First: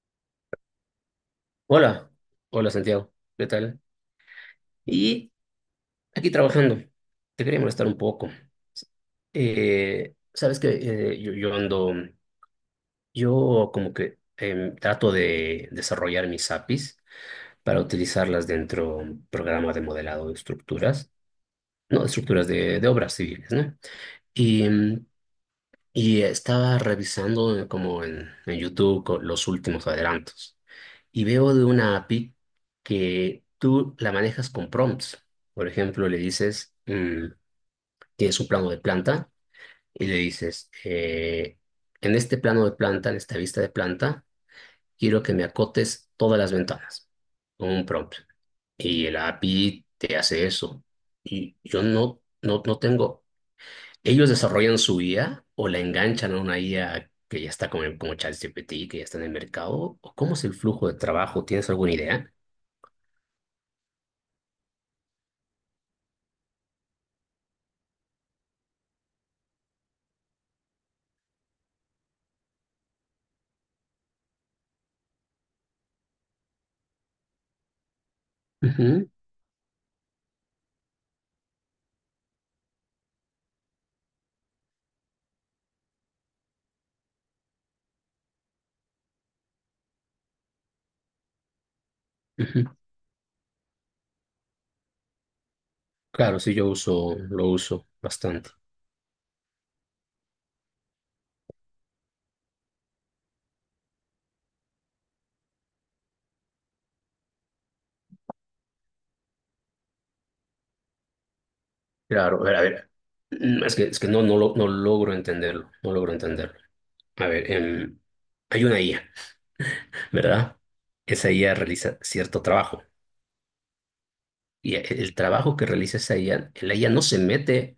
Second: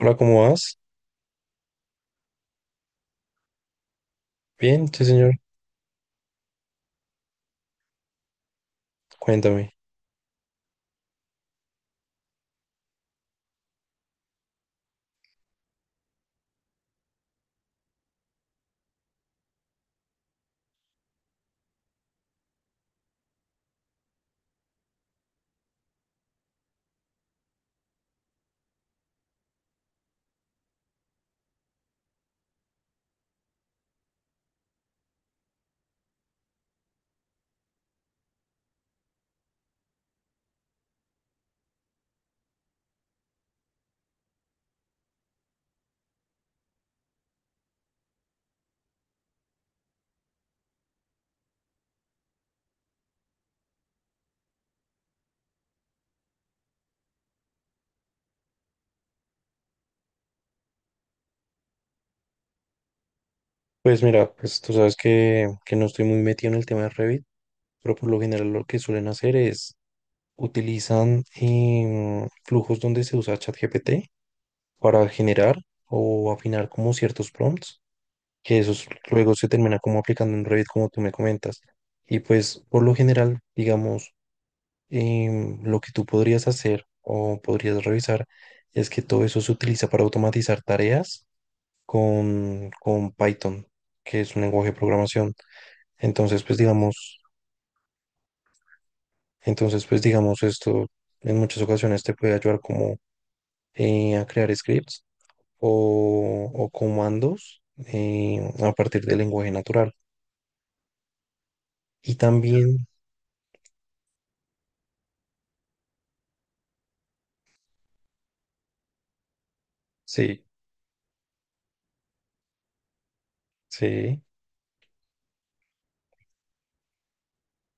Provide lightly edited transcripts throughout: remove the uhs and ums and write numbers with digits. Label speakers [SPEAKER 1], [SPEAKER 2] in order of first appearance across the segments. [SPEAKER 1] Hola, ¿cómo vas?
[SPEAKER 2] Hola, hola Santiago, ¿qué tal?
[SPEAKER 1] Bien, sí,
[SPEAKER 2] Y
[SPEAKER 1] señor.
[SPEAKER 2] aquí trabajando, te quería molestar un poco.
[SPEAKER 1] Cuéntame.
[SPEAKER 2] Sabes que yo ando, yo como que trato de desarrollar mis APIs para utilizarlas dentro de un programa de modelado de estructuras, no, de estructuras de obras civiles, ¿no? Y, y estaba revisando como en YouTube los últimos adelantos. Y veo de una API que tú la manejas con prompts. Por ejemplo, le dices, tienes un plano de planta y le dices, en este plano de planta, en esta vista de planta, quiero que me acotes todas las ventanas con un prompt. Y el API te hace eso. Y yo no, no, no tengo. Ellos desarrollan su IA o la enganchan a una IA que ya está como ChatGPT, que ya está en el mercado. ¿O cómo es el flujo de trabajo? ¿Tienes alguna idea?
[SPEAKER 1] Pues mira, pues tú sabes que no estoy muy metido en el tema de Revit, pero por lo general lo que suelen hacer es utilizan flujos donde se usa ChatGPT para generar o afinar como ciertos prompts, que esos
[SPEAKER 2] Ujú.
[SPEAKER 1] luego se termina como aplicando en Revit, como tú me comentas. Y pues por lo general, digamos, lo que tú podrías hacer o podrías revisar es que todo eso se utiliza para automatizar tareas
[SPEAKER 2] Ujú.
[SPEAKER 1] con Python, que es un lenguaje de programación.
[SPEAKER 2] Claro,
[SPEAKER 1] Entonces,
[SPEAKER 2] sí,
[SPEAKER 1] pues
[SPEAKER 2] yo uso,
[SPEAKER 1] digamos,
[SPEAKER 2] lo uso bastante.
[SPEAKER 1] entonces, pues digamos, esto en muchas ocasiones te puede ayudar como a crear scripts o comandos a partir del lenguaje natural. Y
[SPEAKER 2] Claro, a ver, a
[SPEAKER 1] también,
[SPEAKER 2] ver. Es que no, no, no logro entenderlo, no logro entenderlo. A ver, hay una IA,
[SPEAKER 1] sí,
[SPEAKER 2] ¿verdad? Esa IA realiza cierto trabajo.
[SPEAKER 1] sí,
[SPEAKER 2] Y el trabajo que realiza esa IA, la IA no se mete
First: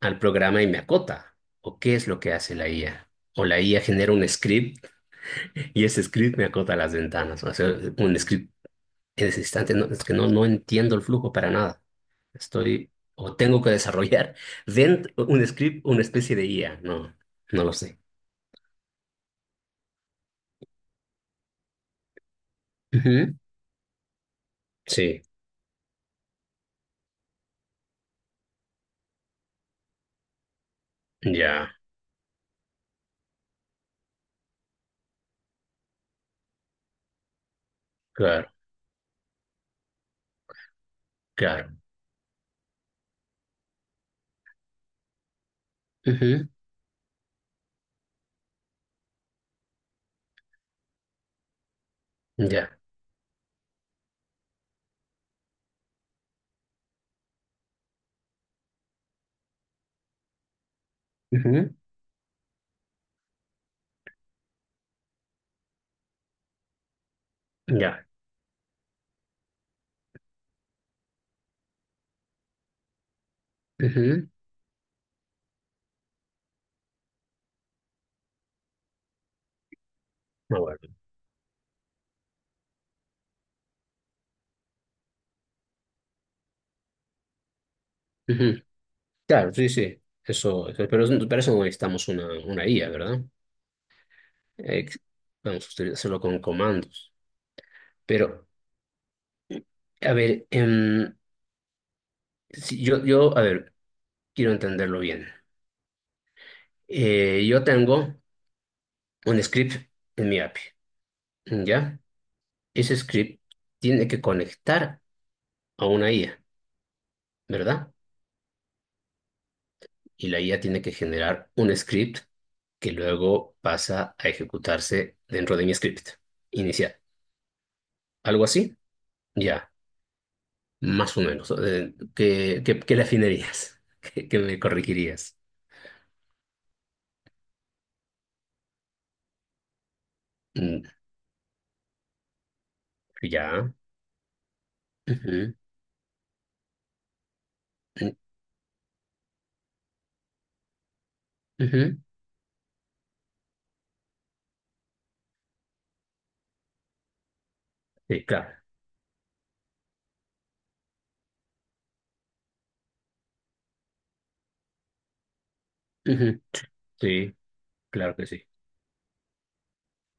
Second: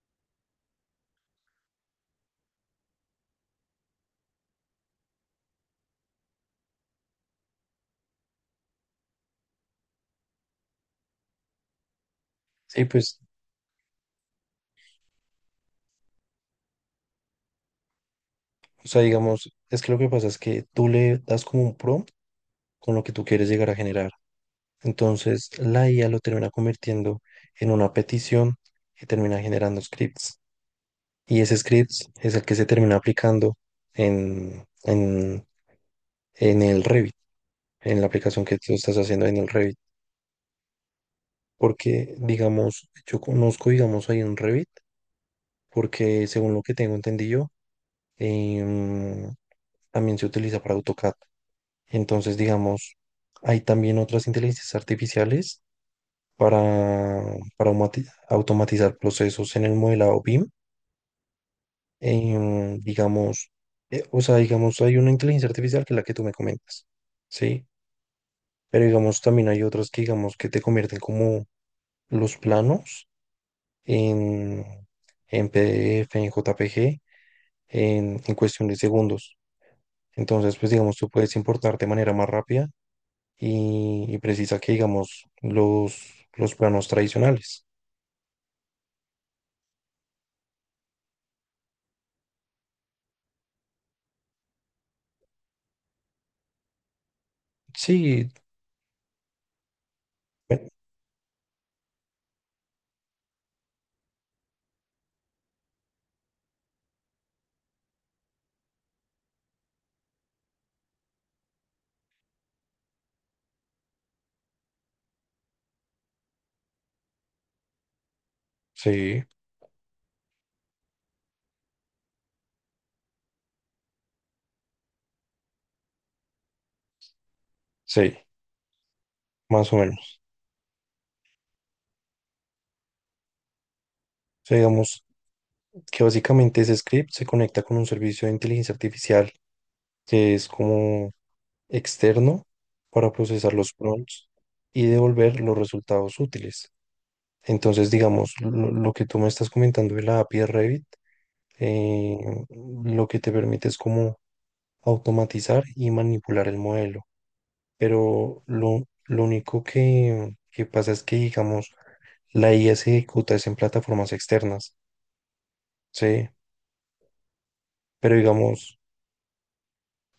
[SPEAKER 2] al programa y me acota. ¿O qué es lo que hace la IA? O la IA genera un script y ese script me acota las ventanas. O sea, un script en ese instante, no, es que no, no entiendo el flujo para nada.
[SPEAKER 1] sí,
[SPEAKER 2] Estoy
[SPEAKER 1] pues,
[SPEAKER 2] o tengo que desarrollar dentro un script, una especie de IA. No, no lo sé.
[SPEAKER 1] o sea, digamos, es que lo que pasa es que tú le das como un prompt con lo que tú
[SPEAKER 2] Ujú.
[SPEAKER 1] quieres llegar a generar.
[SPEAKER 2] Sí,
[SPEAKER 1] Entonces, la IA lo termina convirtiendo en una petición que termina generando scripts. Y ese
[SPEAKER 2] ya,
[SPEAKER 1] script es el que se termina aplicando en, en, en el Revit, en la aplicación
[SPEAKER 2] claro,
[SPEAKER 1] que tú estás haciendo en el Revit.
[SPEAKER 2] claro.
[SPEAKER 1] Porque, digamos, yo conozco, digamos, ahí en Revit, porque
[SPEAKER 2] Ujú,
[SPEAKER 1] según lo que tengo entendido, em, también se utiliza para AutoCAD. Entonces,
[SPEAKER 2] Ya,
[SPEAKER 1] digamos, hay también otras inteligencias artificiales para, para automatizar procesos en el modelado BIM
[SPEAKER 2] ujú,
[SPEAKER 1] digamos, o sea, digamos, hay una inteligencia artificial que es la que tú me comentas, ¿sí?
[SPEAKER 2] ya,
[SPEAKER 1] Pero digamos, también hay otras que, digamos, que te convierten como los planos
[SPEAKER 2] ujú,
[SPEAKER 1] en, en PDF, en JPG, en cuestión de segundos. Entonces,
[SPEAKER 2] me
[SPEAKER 1] pues,
[SPEAKER 2] acuerdo.
[SPEAKER 1] digamos, tú puedes importar de manera más rápida y precisa que, digamos, los planos tradicionales.
[SPEAKER 2] Ujú. Claro, sí, sí. Eso, pero para eso no necesitamos una IA, ¿verdad? Ex- vamos a hacerlo con comandos.
[SPEAKER 1] Sí,
[SPEAKER 2] Pero, a ver,
[SPEAKER 1] bueno,
[SPEAKER 2] si yo, a ver, quiero entenderlo bien. Yo tengo un script en mi API, ¿ya? Ese script tiene que conectar a una IA, ¿verdad?
[SPEAKER 1] sí,
[SPEAKER 2] Y la IA tiene que generar un script que luego pasa a ejecutarse dentro de mi script inicial.
[SPEAKER 1] sí,
[SPEAKER 2] ¿Algo así? Ya,
[SPEAKER 1] más o menos.
[SPEAKER 2] más o menos. ¿Qué le afinarías? ¿Qué
[SPEAKER 1] O sea,
[SPEAKER 2] me
[SPEAKER 1] digamos,
[SPEAKER 2] corregirías?
[SPEAKER 1] que básicamente ese script se conecta con un servicio de inteligencia artificial que es
[SPEAKER 2] Mm,
[SPEAKER 1] como externo para procesar
[SPEAKER 2] Ya.
[SPEAKER 1] los prompts y devolver
[SPEAKER 2] Ujú,
[SPEAKER 1] los resultados útiles. Entonces,
[SPEAKER 2] mm,
[SPEAKER 1] digamos, lo que tú me estás comentando de la API de Revit,
[SPEAKER 2] ujú.
[SPEAKER 1] eh, lo que te permite es como automatizar y manipular el modelo.
[SPEAKER 2] Sí,
[SPEAKER 1] Pero
[SPEAKER 2] claro.
[SPEAKER 1] lo único que pasa es que, digamos, la IA se ejecuta es en plataformas externas, ¿sí?
[SPEAKER 2] Ujú, Sí, claro
[SPEAKER 1] Pero
[SPEAKER 2] que sí.
[SPEAKER 1] digamos,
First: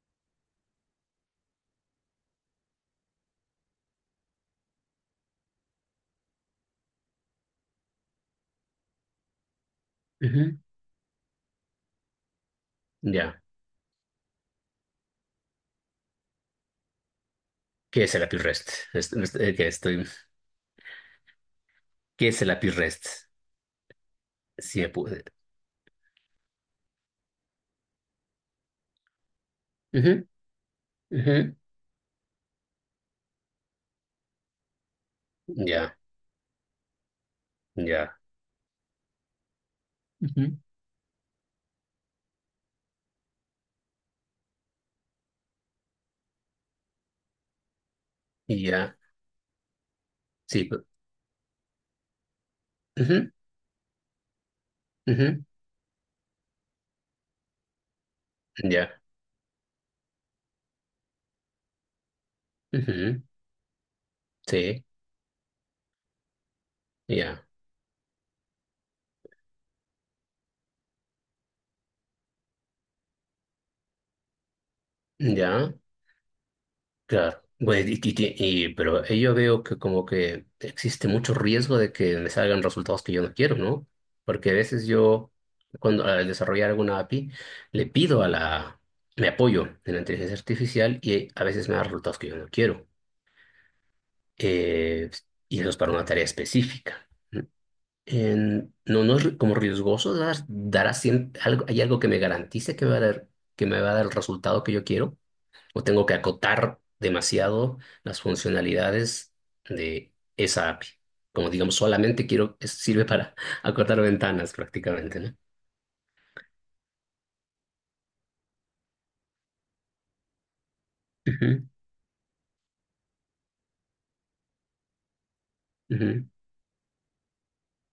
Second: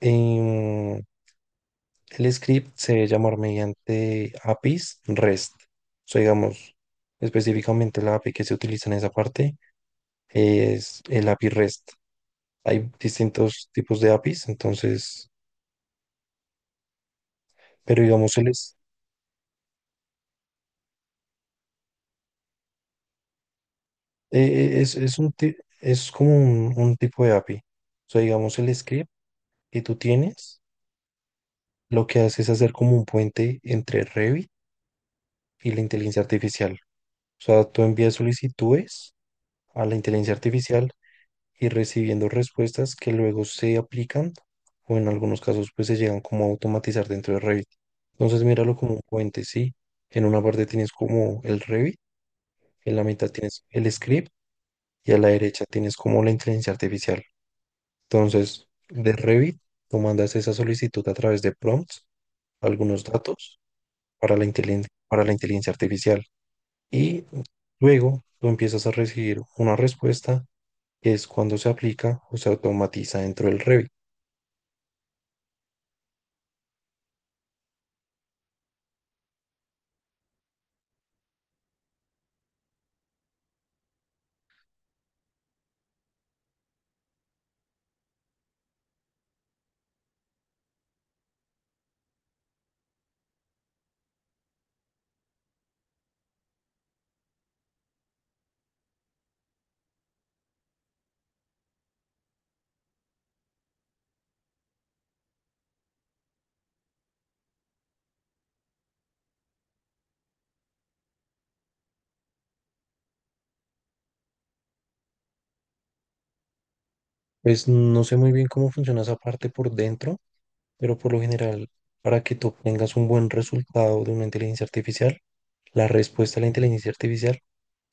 [SPEAKER 1] em, el script se debe llamar mediante APIs REST. O sea, digamos, específicamente la API que se utiliza en esa parte
[SPEAKER 2] Ujú,
[SPEAKER 1] es el API REST. Hay
[SPEAKER 2] Ya.
[SPEAKER 1] distintos tipos de APIs, entonces, pero
[SPEAKER 2] ¿Qué es el
[SPEAKER 1] digamos,
[SPEAKER 2] API
[SPEAKER 1] él
[SPEAKER 2] REST?
[SPEAKER 1] es,
[SPEAKER 2] Que estoy... ¿Qué es el API REST? Si me
[SPEAKER 1] es
[SPEAKER 2] pude.
[SPEAKER 1] un, es como un tipo de API. O sea, digamos, el script que tú tienes, lo que hace es hacer como un puente entre Revit y la
[SPEAKER 2] Ya,
[SPEAKER 1] inteligencia artificial. O sea, tú envías
[SPEAKER 2] ya,
[SPEAKER 1] solicitudes a la inteligencia
[SPEAKER 2] Ujú.
[SPEAKER 1] artificial y recibiendo respuestas que luego se aplican o en algunos casos pues se llegan como a automatizar dentro de Revit. Entonces míralo como
[SPEAKER 2] Ya.
[SPEAKER 1] un puente, ¿sí? En una
[SPEAKER 2] Sí,
[SPEAKER 1] parte tienes como el Revit, en la mitad
[SPEAKER 2] ujú,
[SPEAKER 1] tienes el script y a la
[SPEAKER 2] ujú,
[SPEAKER 1] derecha tienes como la inteligencia artificial. Entonces,
[SPEAKER 2] ya,
[SPEAKER 1] de Revit, tú mandas esa solicitud a través de prompts, algunos
[SPEAKER 2] ujú,
[SPEAKER 1] datos para
[SPEAKER 2] sí,
[SPEAKER 1] para la inteligencia artificial y
[SPEAKER 2] ya,
[SPEAKER 1] luego tú empiezas a recibir una respuesta que es cuando se aplica o se automatiza dentro del Revit.
[SPEAKER 2] ya, claro. Bueno, pero ahí yo veo que como que existe mucho riesgo de que me salgan resultados que yo no quiero, ¿no? Porque a veces yo, cuando al desarrollar alguna API, le pido a la, me apoyo en la inteligencia artificial y a veces me da resultados que yo no quiero. Eh, y eso es para una tarea específica. No, no es como riesgoso dar así algo, hay algo que me garantice que me va a dar, que me va a dar el resultado que yo quiero, o tengo que acotar demasiado las funcionalidades de esa API. Como digamos, solamente quiero, sirve para acortar ventanas prácticamente, ¿no?
[SPEAKER 1] Pues no sé muy bien cómo funciona esa parte por dentro, pero por lo
[SPEAKER 2] Ujú,
[SPEAKER 1] general, para que tú obtengas un buen resultado de una inteligencia artificial, la
[SPEAKER 2] ujú,
[SPEAKER 1] respuesta a la inteligencia artificial,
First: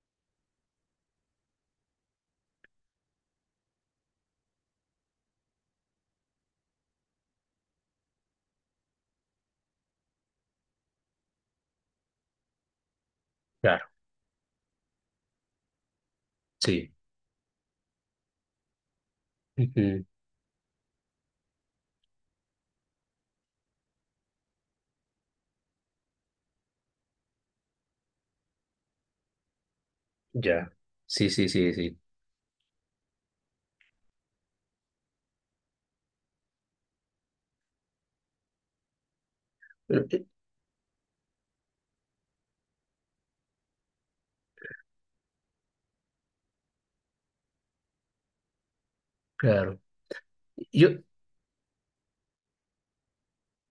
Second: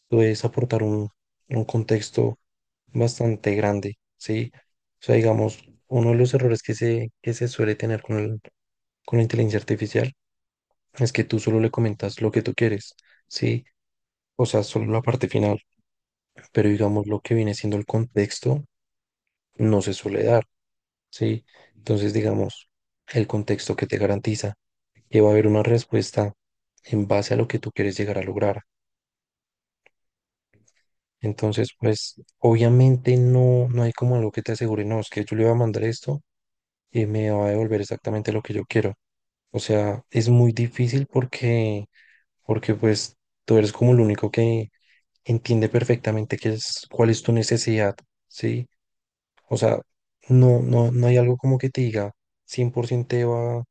[SPEAKER 1] tú debes aportar un contexto bastante grande, ¿sí? O sea, digamos, uno de los errores que se suele tener con con la inteligencia artificial es que tú solo le comentas lo que tú quieres, ¿sí?
[SPEAKER 2] Claro,
[SPEAKER 1] O sea, solo la parte final, pero
[SPEAKER 2] sí.
[SPEAKER 1] digamos lo que viene siendo el contexto no se
[SPEAKER 2] Ujú,
[SPEAKER 1] suele dar. ¿Sí? Entonces, digamos, el contexto que te garantiza que va a haber una respuesta en base a lo que tú quieres llegar a lograr.
[SPEAKER 2] Ya. Sí, sí, sí,
[SPEAKER 1] Entonces,
[SPEAKER 2] sí.
[SPEAKER 1] pues, obviamente no, no hay como algo que te asegure, no, es que yo le voy a mandar esto y me va a devolver exactamente lo que yo quiero. O sea,
[SPEAKER 2] Pero, eh,
[SPEAKER 1] es muy difícil porque, porque pues, tú eres como el único que entiende perfectamente qué es, cuál es tu necesidad, ¿sí? O sea,
[SPEAKER 2] Claro. Yo.
[SPEAKER 1] no hay algo como que te diga 100% te va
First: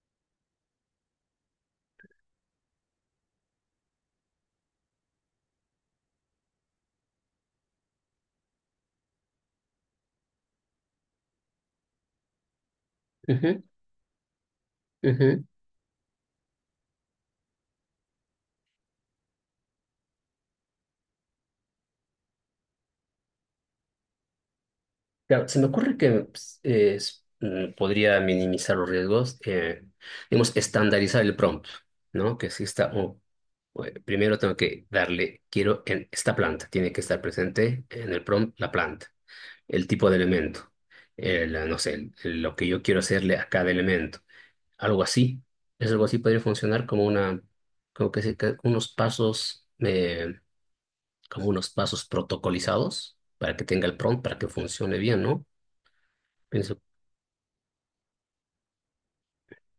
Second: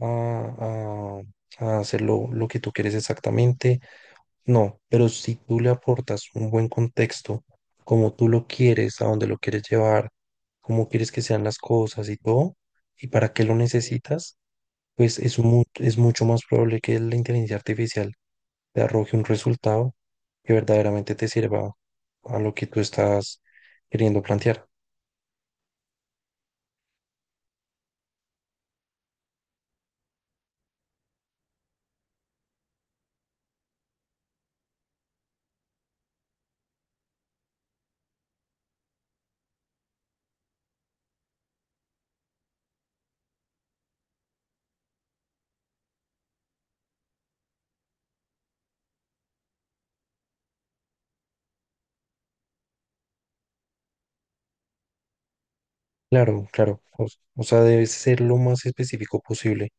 [SPEAKER 1] a, a, a hacer lo que tú quieres exactamente. No, pero si tú le aportas un buen contexto, como tú lo quieres, a dónde lo quieres llevar, cómo quieres que sean las cosas y todo, y para qué lo
[SPEAKER 2] Ujú,
[SPEAKER 1] necesitas, pues es,
[SPEAKER 2] ujú.
[SPEAKER 1] es mucho más probable que la inteligencia artificial te arroje un resultado que verdaderamente te sirva a lo que tú estás queriendo plantear.
[SPEAKER 2] Claro, se me ocurre que pues, podría minimizar los riesgos, digamos, estandarizar el prompt, ¿no? Que si está, oh, bueno, primero tengo que darle, quiero en esta planta, tiene que estar presente en el prompt la planta, el tipo de elemento, el, no sé, lo que yo quiero hacerle a cada elemento, algo así. Es algo así podría funcionar como una, como que, que unos pasos, como unos pasos protocolizados para que tenga el prompt, para que funcione bien, ¿no?
[SPEAKER 1] Claro, claro.
[SPEAKER 2] Pienso.
[SPEAKER 1] O sea, debe ser lo más específico posible.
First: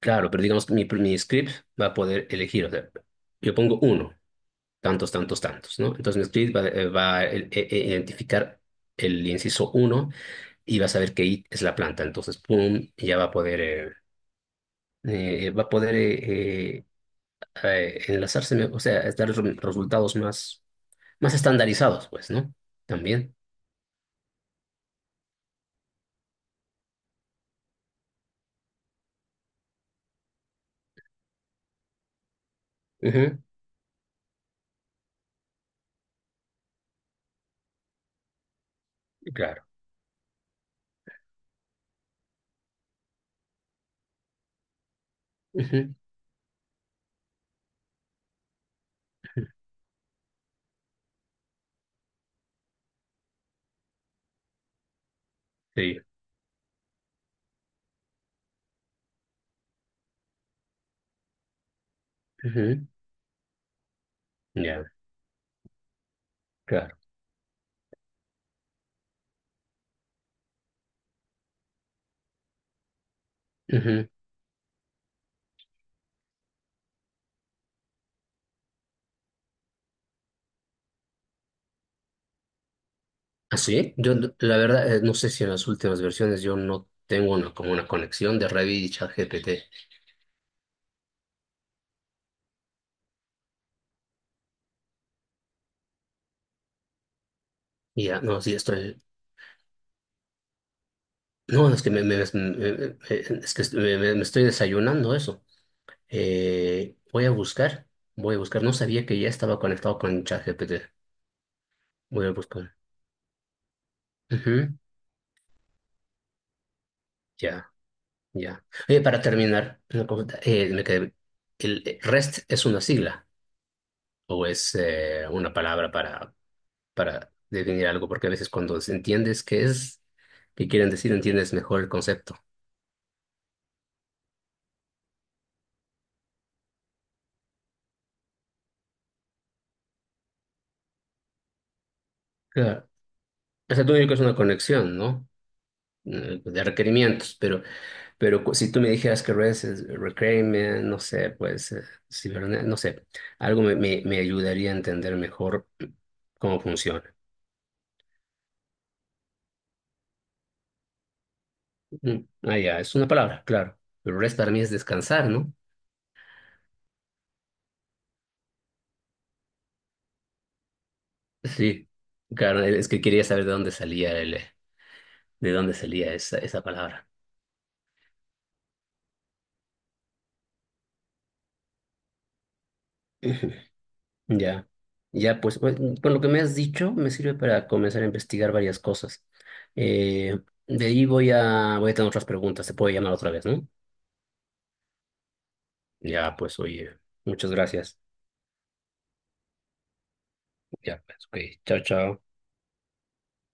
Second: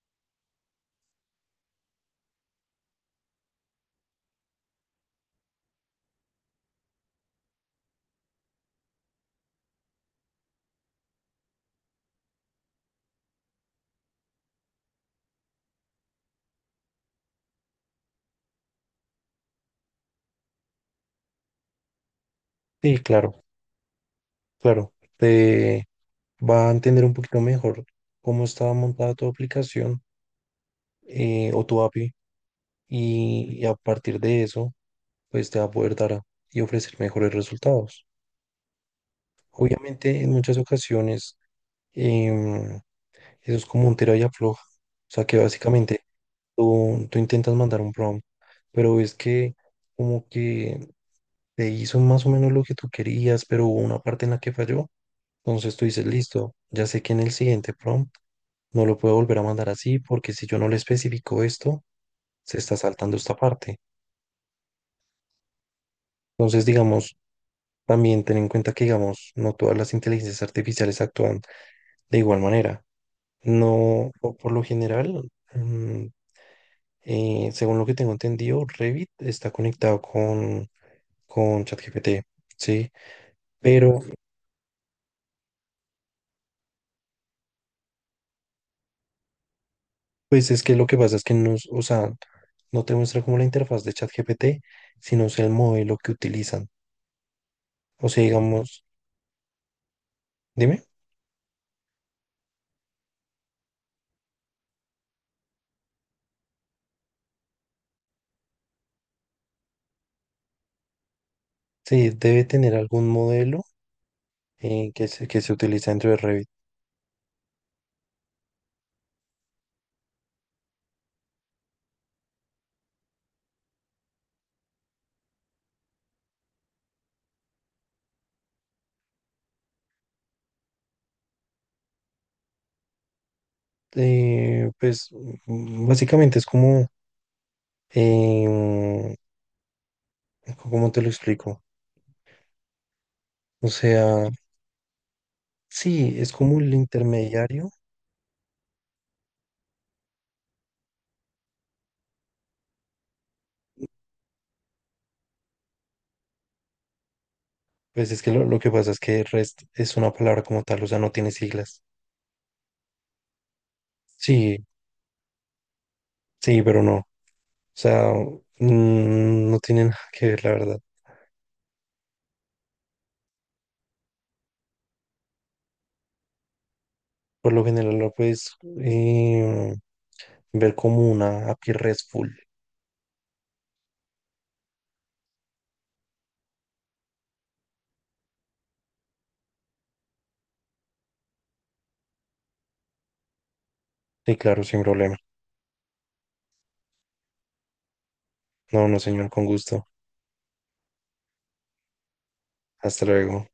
[SPEAKER 2] Claro, pero digamos que mi script va a poder elegir, o sea, yo pongo uno, tantos, tantos, tantos, ¿no? Entonces mi script va, va a identificar el inciso uno y va a saber que it es la planta. Entonces, pum, y ya va a poder enlazarse, o sea, es dar resultados más estandarizados, pues, ¿no?
[SPEAKER 1] Sí,
[SPEAKER 2] También.
[SPEAKER 1] claro, claro. Te va a entender un poquito mejor cómo está montada tu aplicación o tu API
[SPEAKER 2] Ujú,
[SPEAKER 1] y a partir de eso, pues te va a poder y ofrecer mejores resultados.
[SPEAKER 2] Claro.
[SPEAKER 1] Obviamente, en muchas ocasiones, em, eso es como un tira y afloja. O sea, que
[SPEAKER 2] Ujú,
[SPEAKER 1] básicamente tú intentas mandar un prompt, pero es que como que te hizo más o menos lo que tú querías, pero hubo una parte en la que falló. Entonces tú
[SPEAKER 2] Sí.
[SPEAKER 1] dices, listo, ya sé que en el siguiente prompt no lo puedo volver a mandar así porque si yo no le especifico esto, se está
[SPEAKER 2] Ujú,
[SPEAKER 1] saltando esta parte.
[SPEAKER 2] Ya,
[SPEAKER 1] Entonces,
[SPEAKER 2] claro.
[SPEAKER 1] digamos, también ten en cuenta que, digamos, no todas las inteligencias artificiales actúan de igual manera.
[SPEAKER 2] Ujú.
[SPEAKER 1] No, o por lo general, mm, según lo que tengo entendido, Revit está conectado con ChatGPT, ¿sí?
[SPEAKER 2] Así,
[SPEAKER 1] Pero
[SPEAKER 2] yo no- la verdad, no sé si en las últimas versiones yo no tengo una, como una conexión de Revit y ChatGPT.
[SPEAKER 1] pues es que lo que pasa es que nos, o sea, no te muestra como la interfaz de ChatGPT, sino es el modelo que utilizan.
[SPEAKER 2] Y
[SPEAKER 1] O
[SPEAKER 2] ya,
[SPEAKER 1] sea,
[SPEAKER 2] no, sí,
[SPEAKER 1] digamos,
[SPEAKER 2] estoy.
[SPEAKER 1] dime,
[SPEAKER 2] No, es que me, me- es que me estoy desayunando eso. Voy a buscar, voy a buscar. No sabía que ya estaba conectado con ChatGPT.
[SPEAKER 1] sí,
[SPEAKER 2] Voy a
[SPEAKER 1] debe tener
[SPEAKER 2] buscar.
[SPEAKER 1] algún modelo
[SPEAKER 2] Ujú,
[SPEAKER 1] que se utiliza dentro de Revit.
[SPEAKER 2] Ya, ya. Oye, para terminar, una pregunta. ¿El REST es una sigla o es una palabra para definir algo, porque a veces cuando entiendes qué es, qué quieren decir, entiendes mejor el concepto.
[SPEAKER 1] Pues básicamente es como, eh, ¿cómo te lo explico?
[SPEAKER 2] Claro.
[SPEAKER 1] O
[SPEAKER 2] O sea, tú me es
[SPEAKER 1] sea,
[SPEAKER 2] una conexión, ¿no?
[SPEAKER 1] sí, es
[SPEAKER 2] Eh,
[SPEAKER 1] como
[SPEAKER 2] De
[SPEAKER 1] el
[SPEAKER 2] requerimientos, pero,
[SPEAKER 1] intermediario.
[SPEAKER 2] si tú me dijeras que REST es requirement, no sé, pues, no sé, algo me ayudaría a entender mejor cómo funciona.
[SPEAKER 1] Pues es que lo que pasa es que REST es una palabra como tal, o sea, no tiene siglas.
[SPEAKER 2] Mm, Ah, ya, es una palabra, claro. Pero REST para mí
[SPEAKER 1] Sí,
[SPEAKER 2] es descansar, ¿no?
[SPEAKER 1] sí, pero no. Sea, no tiene nada que ver, la verdad.
[SPEAKER 2] Sí, claro, es que quería saber de dónde salía el, de dónde salía esa palabra.
[SPEAKER 1] Por lo general lo puedes eh, ver como una API RESTful.
[SPEAKER 2] Ya, ya, pues, por lo que me has dicho, me sirve para comenzar a investigar varias cosas. Eh, de ahí voy a tener otras preguntas, te puedo llamar otra vez, ¿no?
[SPEAKER 1] Y claro, sin problema.
[SPEAKER 2] Ya, pues, oye, muchas gracias.
[SPEAKER 1] No, no, señor, con gusto.
[SPEAKER 2] Ya, pues, ok, chao, chao.
[SPEAKER 1] Hasta luego.